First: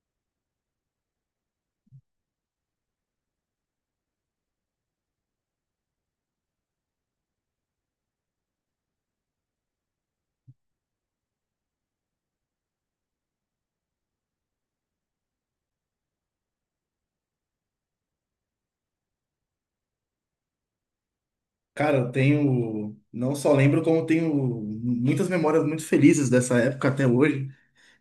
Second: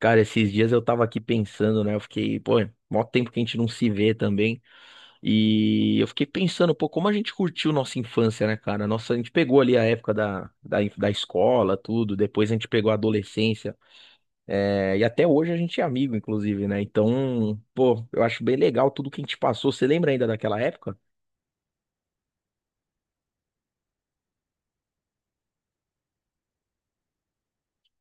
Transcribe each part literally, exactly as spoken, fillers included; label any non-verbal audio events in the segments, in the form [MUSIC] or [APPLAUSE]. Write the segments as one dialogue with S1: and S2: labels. S1: Cara, esses dias eu tava aqui pensando, né? Eu fiquei, pô, mó tempo que a gente não se vê também. E eu fiquei pensando, pô, como a gente curtiu nossa infância, né, cara? Nossa, a gente pegou ali a época da, da, inf- da escola, tudo. Depois a gente pegou a adolescência. É, e até hoje a gente é amigo, inclusive, né? Então, pô, eu acho bem legal tudo que a gente passou. Você lembra ainda daquela época?
S2: Cara, eu tenho, não só lembro, como tenho muitas memórias muito felizes dessa época até hoje,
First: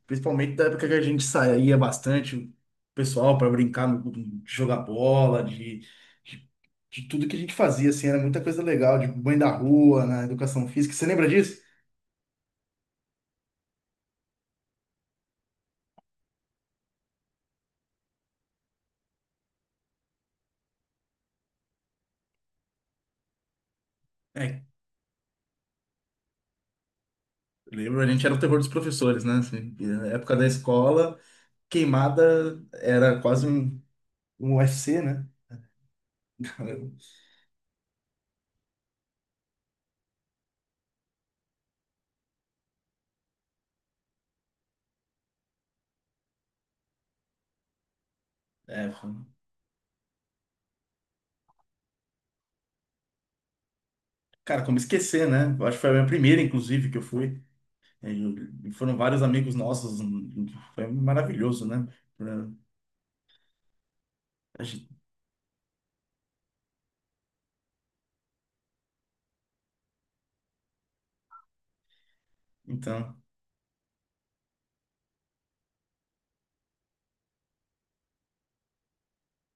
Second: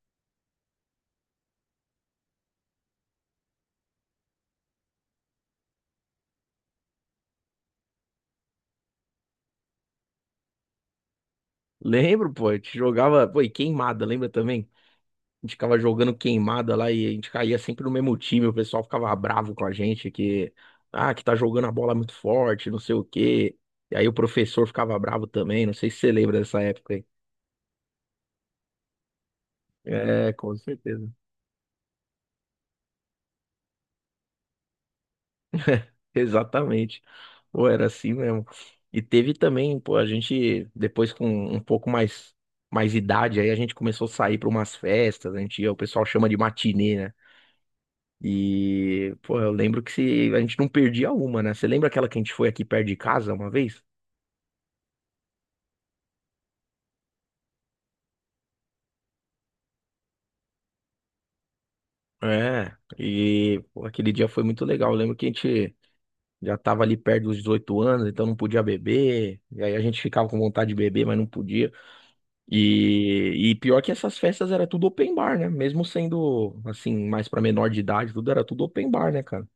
S2: principalmente da época que a gente saía bastante, o pessoal, para brincar, no- de jogar bola, de, de, de tudo que a gente fazia, assim, era muita coisa legal, de banho da rua, na educação física. Você lembra disso?
S1: Lembro, pô, a gente jogava, pô, e queimada, lembra também? A gente ficava jogando queimada lá e a gente caía sempre no mesmo time. O pessoal ficava bravo com a gente que, ah, que tá jogando a bola muito forte, não sei o quê. E aí o
S2: É,
S1: professor ficava bravo também. Não sei se você lembra dessa época aí.
S2: lembro, a gente era o terror dos professores, né? Assim, na
S1: É,
S2: época da
S1: com certeza.
S2: escola, queimada era quase um, um U F C, né?
S1: Exatamente.
S2: [LAUGHS]
S1: Pô, era assim mesmo. E teve também, pô, a gente, depois com um pouco mais, mais idade, aí a gente começou a sair para umas festas. A gente ia, o pessoal chama de matinê.
S2: É,
S1: E, pô, eu lembro que se, a gente não perdia uma, né? Você lembra aquela que a gente foi aqui perto de casa uma vez?
S2: cara, como esquecer, né? Eu acho que foi a minha primeira, inclusive, que eu fui. E e foram vários amigos nossos. Hum, hum. Foi maravilhoso, né? Pra-
S1: É, e, pô, aquele dia foi muito
S2: a gente-
S1: legal. Eu lembro que a gente já tava ali perto dos dezoito anos, então não podia beber. E aí a gente ficava com vontade de beber, mas não podia.
S2: Então,
S1: E, e pior que essas festas era tudo open bar, né? Mesmo sendo, assim, mais pra menor de idade, tudo era tudo open bar, né, cara?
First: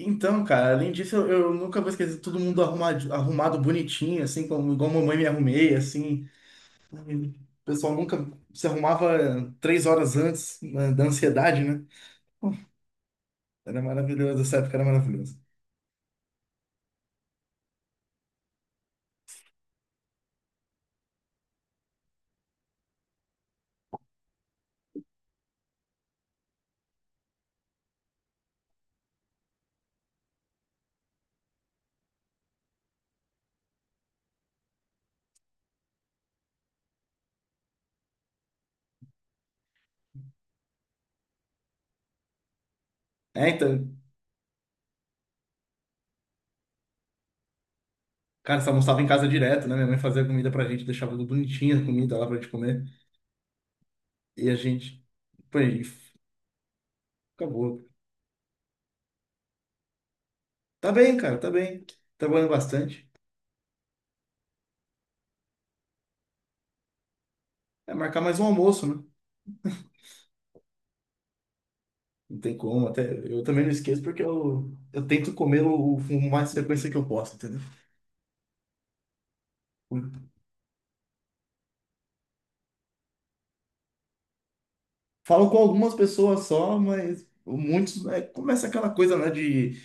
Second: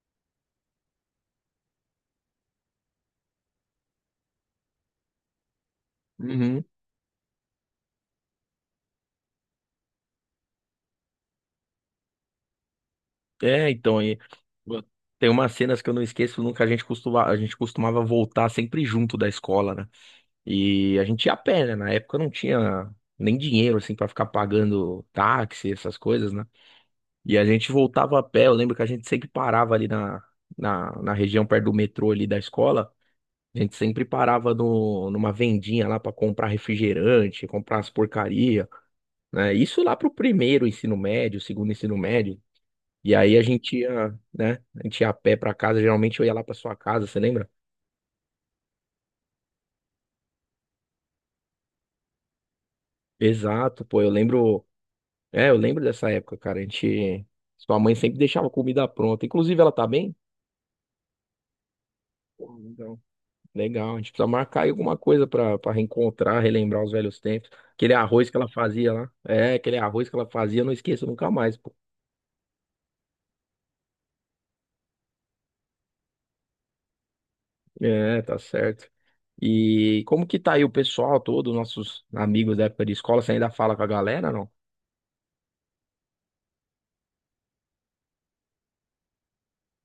S2: então, cara, além disso, eu, eu nunca vou esquecer todo mundo arrumado, arrumado bonitinho, assim, como igual a mamãe me arrumei, assim.
S1: Uhum.
S2: O pessoal nunca se arrumava três horas antes, né, da ansiedade, né?
S1: É,
S2: Era
S1: então, e
S2: maravilhoso, essa época
S1: pô,
S2: era
S1: tem
S2: maravilhoso.
S1: umas cenas que eu não esqueço nunca. A gente costuma, a gente costumava voltar sempre junto da escola, né? E a gente ia a pé, né? Na época não tinha nem dinheiro, assim, pra ficar pagando táxi, essas coisas, né? E a gente voltava a pé. Eu lembro que a gente sempre parava ali na, na, na região perto do metrô ali da escola. A gente sempre parava no, numa vendinha lá pra comprar refrigerante, comprar as porcaria, né? Isso lá pro primeiro ensino médio, segundo ensino médio. E aí a
S2: É,
S1: gente
S2: então,
S1: ia, né? A gente ia a pé pra casa. Geralmente eu ia lá pra sua casa, você lembra?
S2: cara, você almoçava em casa direto, né? Minha mãe fazia comida pra gente, deixava tudo bonitinho a comida lá pra gente comer.
S1: Exato, pô. Eu
S2: E a
S1: lembro.
S2: gente,
S1: É, eu
S2: pô, e
S1: lembro dessa
S2: f-
S1: época, cara. A gente. Sua
S2: acabou.
S1: mãe sempre deixava comida pronta. Inclusive, ela tá bem?
S2: Tá bem, cara, tá bem. Trabalhando
S1: Pô, então,
S2: bastante.
S1: legal. A gente precisa marcar aí alguma coisa pra, pra reencontrar, relembrar os velhos tempos. Aquele
S2: É, marcar
S1: arroz que
S2: mais um
S1: ela
S2: almoço,
S1: fazia
S2: né?
S1: lá. É, aquele arroz que ela fazia, eu não esqueço nunca mais, pô.
S2: Não tem como, até eu também não esqueço porque eu, eu tento comer o, o mais frequência que eu posso, entendeu?
S1: É, tá certo. E como que tá aí o pessoal todo, nossos amigos da época de escola? Você ainda fala com a galera, não?
S2: Falo com algumas pessoas só, mas muitos, né, começa aquela coisa, né, de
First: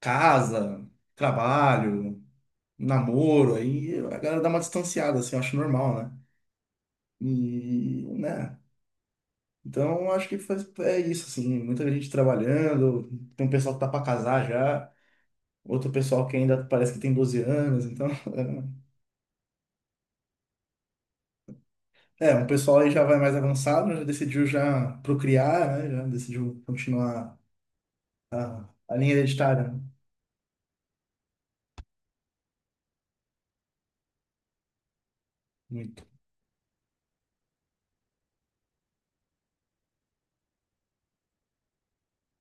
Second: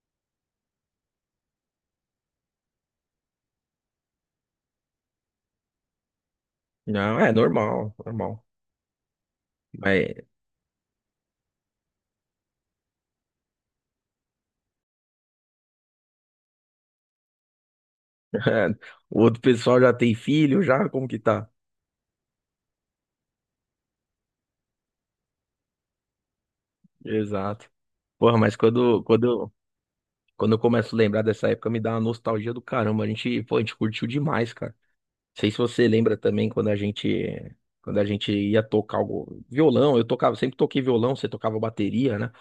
S2: casa, trabalho, namoro, aí a galera dá uma distanciada, assim, eu acho normal, né?
S1: Não, é normal,
S2: E,
S1: normal.
S2: né? Então,
S1: Mas
S2: acho que faz- é isso, assim, muita gente trabalhando, tem um pessoal que tá para casar já, outro pessoal que ainda parece que tem doze anos, então,
S1: [LAUGHS]
S2: [LAUGHS]
S1: o outro pessoal já tem filho, já? Como que tá?
S2: é, um pessoal aí já vai mais avançado, já decidiu já procriar, né, já decidiu continuar
S1: Exato. Porra, mas
S2: a, a
S1: quando,
S2: linha
S1: quando,
S2: hereditária, né?
S1: Quando eu começo a lembrar dessa época, me dá uma nostalgia do caramba. A gente, pô, a gente curtiu demais, cara. Não sei se você
S2: Muito.
S1: lembra também quando a gente, quando a gente ia tocar algo, violão. Eu tocava, sempre toquei violão, você tocava bateria, né?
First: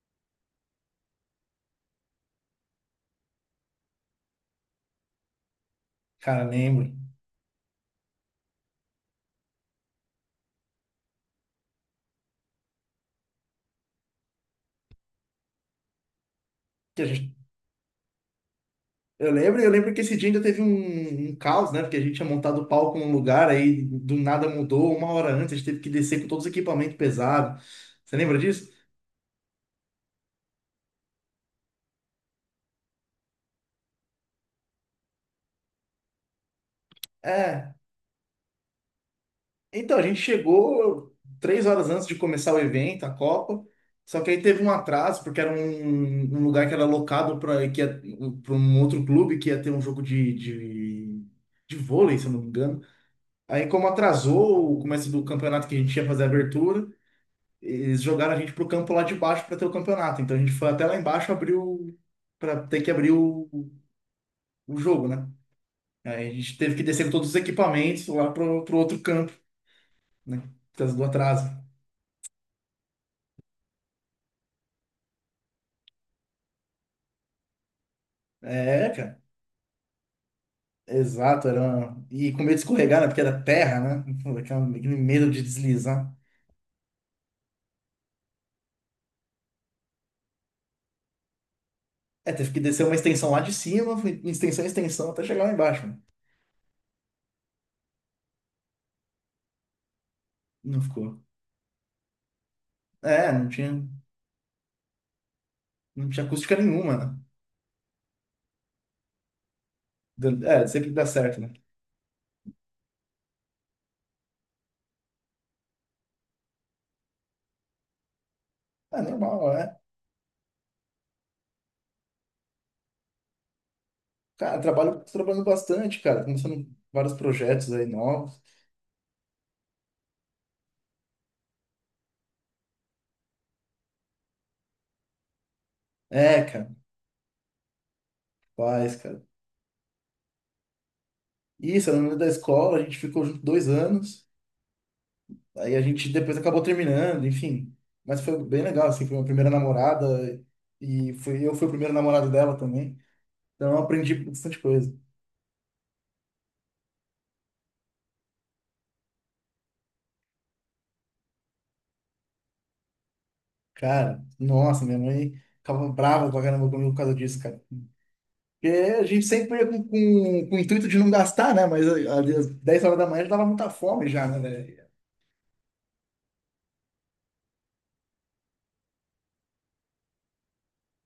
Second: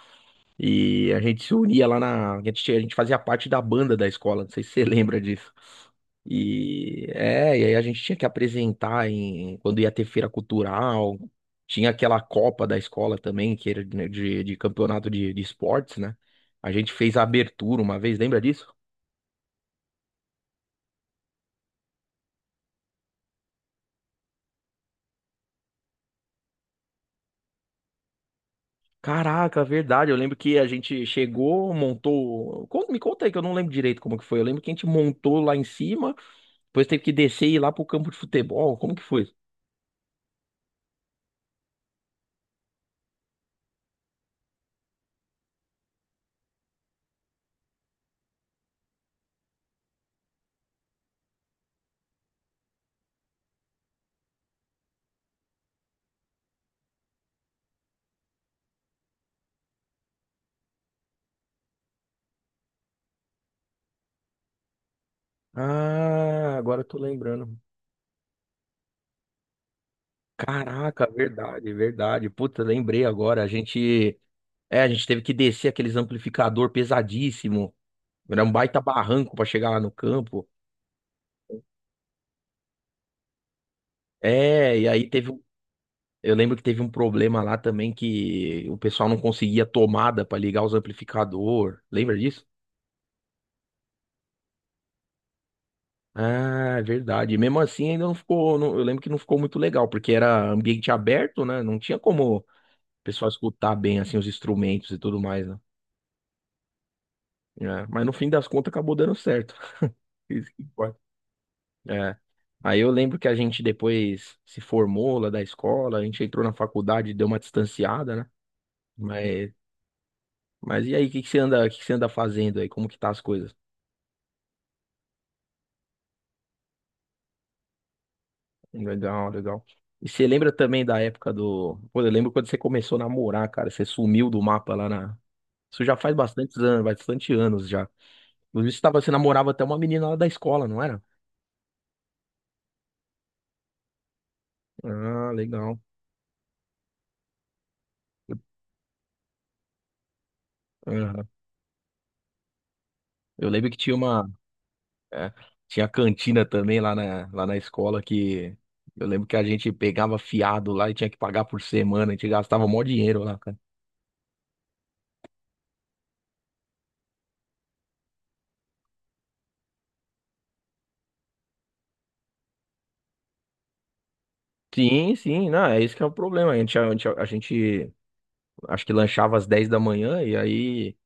S1: E a gente se unia lá na, a gente, a gente fazia parte da banda da escola. Não sei se você [LAUGHS] lembra disso.
S2: Cara, lembro
S1: E é, e aí a gente tinha que apresentar em quando ia ter feira cultural. Tinha aquela Copa da escola também, que era de, de de campeonato de de esportes, né? A gente
S2: que a
S1: fez a
S2: gente,
S1: abertura uma vez, lembra disso?
S2: eu lembro, eu lembro que esse dia ainda teve um, um caos, né, porque a gente tinha montado o palco num lugar, aí do nada mudou, uma hora antes, a gente teve que descer com todos os equipamentos pesados, você lembra disso?
S1: Caraca, verdade. Eu lembro que a gente chegou, montou. Con- Me conta aí que eu não lembro direito como que foi. Eu lembro que a gente montou lá em cima, depois teve que descer e ir lá
S2: É,
S1: pro campo de futebol. Como que foi?
S2: então, a gente chegou três horas antes de começar o evento, a Copa. Só que aí teve um atraso, porque era um, um lugar que era locado para um outro clube que ia ter um jogo de, de, de vôlei, se eu não me engano. Aí, como atrasou o começo do campeonato que a gente ia fazer a abertura, eles jogaram a gente pro campo lá de baixo para ter o campeonato. Então, a gente foi até lá embaixo abriu para ter que abrir o, o jogo, né? Aí a
S1: Ah,
S2: gente teve
S1: agora
S2: que
S1: eu tô
S2: descer com todos os
S1: lembrando.
S2: equipamentos lá pro, pro outro campo, né? Por causa do
S1: Caraca,
S2: atraso.
S1: verdade, verdade. Puta, lembrei agora. A gente, é, a gente teve que descer aqueles amplificador pesadíssimo. Era um baita
S2: É, cara.
S1: barranco pra chegar lá no campo.
S2: Exato, era uma- e com medo de escorregar, né? Porque era terra, né? Aquela-
S1: É, e
S2: Aquele
S1: aí
S2: medo
S1: teve,
S2: de deslizar.
S1: eu lembro que teve um problema lá também que o pessoal não conseguia tomada para ligar os amplificador. Lembra
S2: É,
S1: disso?
S2: teve que descer uma extensão lá de cima, foi extensão, extensão, até chegar lá embaixo, né?
S1: Ah, é verdade. E mesmo assim, ainda não ficou. Não- eu lembro que não ficou muito legal, porque era
S2: Não
S1: ambiente
S2: ficou.
S1: aberto, né? Não tinha como o pessoal
S2: É, não tinha,
S1: escutar bem assim os instrumentos e tudo mais, né?
S2: não tinha acústica nenhuma, né?
S1: É, mas no fim das contas acabou dando certo. [LAUGHS]
S2: Dan-
S1: Isso que
S2: É, sempre
S1: importa.
S2: dá certo, né?
S1: É. Aí eu lembro que a gente depois se formou lá da escola, a gente entrou na faculdade, deu uma distanciada, né?
S2: É normal,
S1: Mas,
S2: é.
S1: mas e aí, o que que você anda, o que que você anda fazendo aí? Como que tá as coisas?
S2: Cara, trabalho, tô trabalhando bastante, cara. Começando vários projetos aí novos.
S1: Legal, legal. E você lembra também da época do. Pô, eu lembro quando você começou a namorar, cara. Você sumiu do mapa lá na. Isso já faz
S2: É,
S1: bastantes
S2: cara,
S1: anos, bastante anos já. Inclusive, você,
S2: faz,
S1: tava, você
S2: cara.
S1: namorava até uma menina lá da escola, não era?
S2: Isso, eu lembro da escola, a gente ficou junto dois anos.
S1: Ah,
S2: Aí
S1: legal.
S2: a gente depois acabou terminando, enfim. Mas foi bem legal, assim, foi minha primeira namorada e
S1: Aham.
S2: foi, eu fui o primeiro namorado dela também.
S1: Eu lembro
S2: Então
S1: que
S2: eu
S1: tinha
S2: aprendi
S1: uma.
S2: bastante coisa.
S1: É, tinha cantina também lá na, lá na escola que. Eu lembro que a gente pegava fiado lá e tinha que pagar por semana. A gente gastava mó dinheiro lá, cara.
S2: Cara, nossa, minha mãe ficava brava pra caramba comigo por causa disso, cara. Porque a gente sempre ia com, com, com o intuito de não gastar, né? Mas ali às dez horas da manhã já dava muita fome já, né, velho?
S1: Sim, sim, não, é isso que é o problema. A gente, a gente, a gente acho que lanchava às dez da manhã e aí.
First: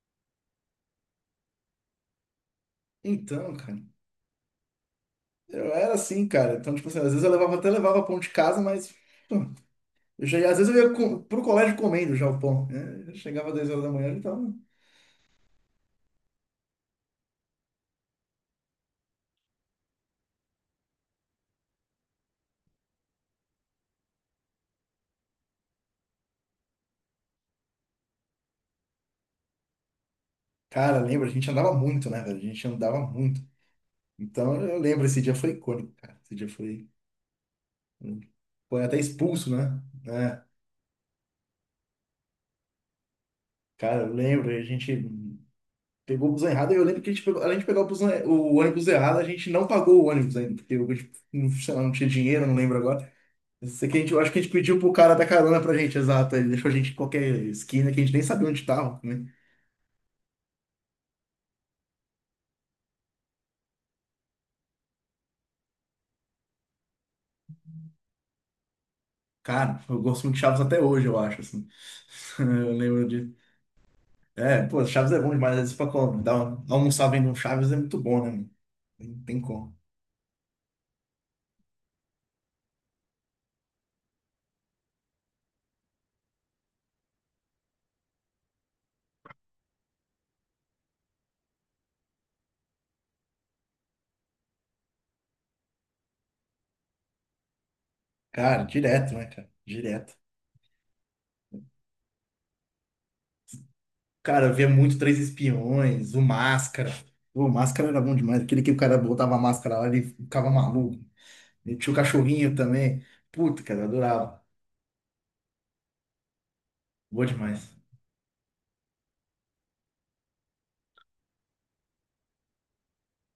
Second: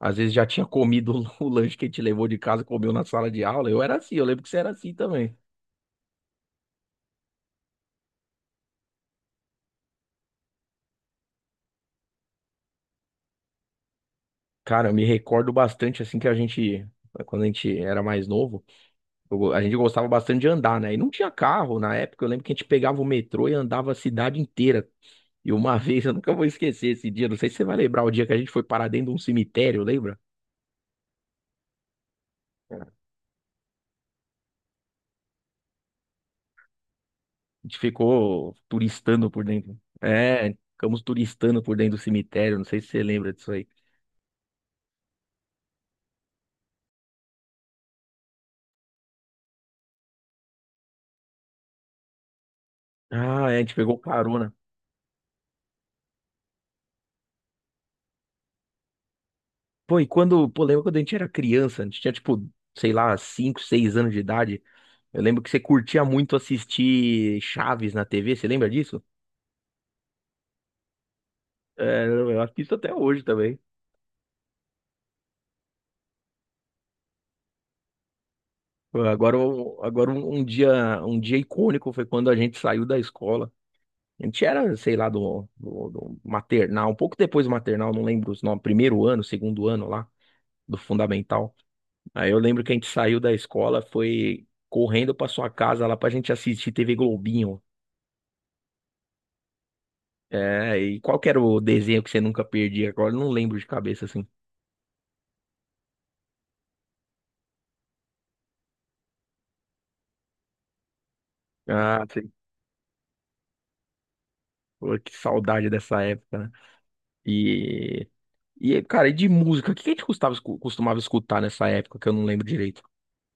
S1: Às vezes já tinha comido [LAUGHS] o lanche que a gente levou de casa, comeu na sala de
S2: Então,
S1: aula.
S2: cara,
S1: Eu era assim, eu lembro que você era assim também.
S2: eu era assim, cara. Então, tipo assim, às vezes eu levava, até levava pão de casa, mas pô, eu já, ia- às vezes eu ia co- pro colégio comendo já o pão, né? Eu chegava às dez horas da manhã, então.
S1: Cara, eu me recordo bastante assim que a gente, quando a gente era mais novo, eu- a gente gostava bastante de andar, né? E não tinha carro na época. Eu lembro que a gente pegava o metrô e andava a cidade inteira. E uma [LAUGHS] vez, eu nunca vou esquecer esse dia, não sei se você vai lembrar o dia que a gente foi parar dentro de um cemitério, lembra?
S2: Cara, lembra? A gente andava muito, né, velho? A gente andava muito. Então, eu lembro, esse dia foi icônico, cara. Esse dia foi.
S1: A gente ficou
S2: Foi até
S1: turistando por
S2: expulso,
S1: dentro.
S2: né? É,
S1: É, ficamos turistando por dentro do cemitério, não sei se você lembra disso aí.
S2: cara, eu lembro, a gente pegou o busão errado. Eu lembro que a gente pegou, além de pegar o, busão, o ônibus errado, a gente não pagou o ônibus ainda, porque eu, não sei lá, não tinha dinheiro, não lembro agora.
S1: Ah, é, a
S2: Eu
S1: gente
S2: sei
S1: pegou
S2: que a gente, eu acho que a gente
S1: carona.
S2: pediu pro cara da carona pra gente, exato. Ele deixou a gente em qualquer esquina que a gente nem sabia onde tava, né?
S1: Pô, e quando, pô, lembra quando a gente era criança, a gente tinha tipo, sei lá, cinco seis anos de idade. Eu lembro que você curtia muito assistir Chaves na T V, você lembra disso?
S2: Cara, eu gosto muito de Chaves até hoje, eu acho, assim.
S1: É,
S2: [LAUGHS]
S1: eu
S2: Eu
S1: assisto até
S2: lembro.
S1: hoje também.
S2: É, pô, Chaves é bom demais. Às vezes pra co- dar uma- almoçar vendo um Chaves é muito bom, né, mano?
S1: Pô,
S2: Não
S1: agora,
S2: tem como.
S1: eu- agora um, um dia, um dia icônico foi quando a gente saiu da escola. A gente era, sei lá, do, do, do maternal, um pouco depois do maternal, não lembro os nomes, primeiro ano, segundo ano lá, do fundamental. Aí eu lembro que a gente saiu da escola, foi correndo pra sua casa lá pra gente assistir T V Globinho.
S2: Cara, direto, né, cara? Direto.
S1: É, e qual que era o desenho que você nunca perdia? Agora eu não lembro de cabeça assim.
S2: Cara, eu via muito Três Espiões, o Máscara. Pô, o Máscara era bom demais. Aquele que o cara botava a máscara lá, ele ficava maluco. E tinha o
S1: Ah, sei.
S2: cachorrinho também. Puta, cara, eu adorava.
S1: Pô, que saudade dessa época, né?
S2: Bom demais.
S1: E, e cara, e de música? O que a gente custava escu- costumava escutar nessa época que eu não lembro direito?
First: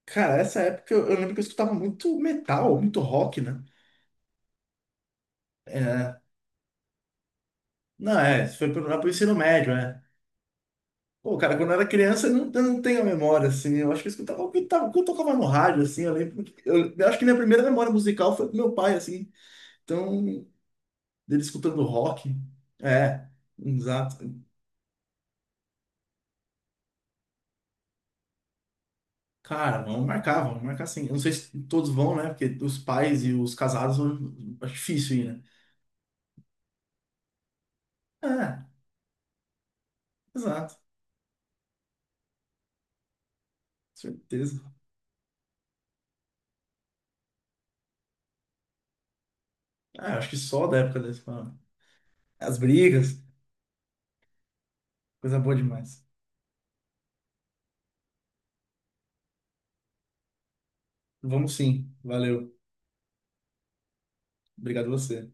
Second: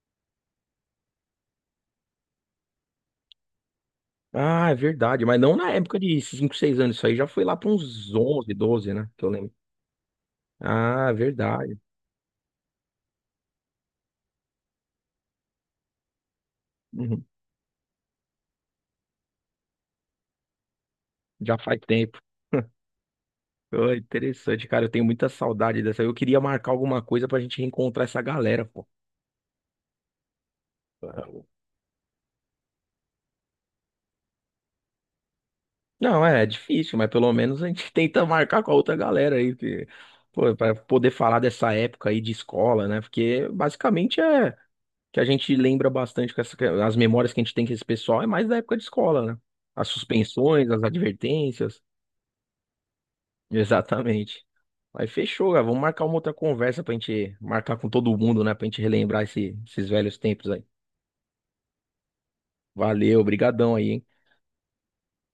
S2: Cara, essa época eu, eu lembro que eu escutava muito metal, muito rock, né?
S1: Ah, é verdade, mas não na época
S2: É,
S1: de cinco seis anos. Isso aí já foi lá para uns
S2: não, é,
S1: onze
S2: isso foi pro,
S1: doze
S2: lá
S1: né?
S2: pro
S1: Que eu
S2: ensino
S1: lembro.
S2: médio, né?
S1: Ah, é
S2: Pô, cara, quando eu
S1: verdade.
S2: era criança, eu não, eu não tenho a memória, assim. Eu acho que eu escutava o que, tava- o que eu tocava no rádio, assim. Eu lembro. que- Eu, eu acho
S1: Uhum.
S2: que minha primeira memória musical foi com meu pai, assim. Então, dele
S1: Já faz
S2: escutando
S1: tempo.
S2: rock.
S1: [LAUGHS]
S2: É,
S1: Pô,
S2: exato.
S1: interessante, cara. Eu tenho muita saudade dessa. Eu queria marcar alguma coisa pra gente reencontrar essa galera, pô.
S2: Cara, vamos marcar, vamos marcar sim. Eu não sei se todos vão, né? Porque os pais e os casados vão- é difícil ir, né?
S1: Não, é, é difícil, mas pelo menos a gente [LAUGHS] tenta marcar
S2: É,
S1: com a outra galera aí, que, pô, para
S2: exato,
S1: poder falar dessa época aí de escola, né? Porque basicamente é
S2: certeza.
S1: que a gente lembra bastante com essa, as memórias que a gente tem com esse pessoal é mais da época de escola, né? As
S2: Ah, acho que só
S1: suspensões,
S2: da
S1: as
S2: época da escola.
S1: advertências.
S2: As brigas,
S1: [LAUGHS] Exatamente. Mas
S2: coisa
S1: fechou,
S2: boa
S1: cara. Vamos marcar
S2: demais.
S1: uma outra conversa pra gente marcar com todo mundo, né? Pra gente relembrar esse- esses velhos tempos aí.
S2: Vamos sim, valeu.
S1: Valeu, brigadão aí, hein?
S2: Obrigado a você.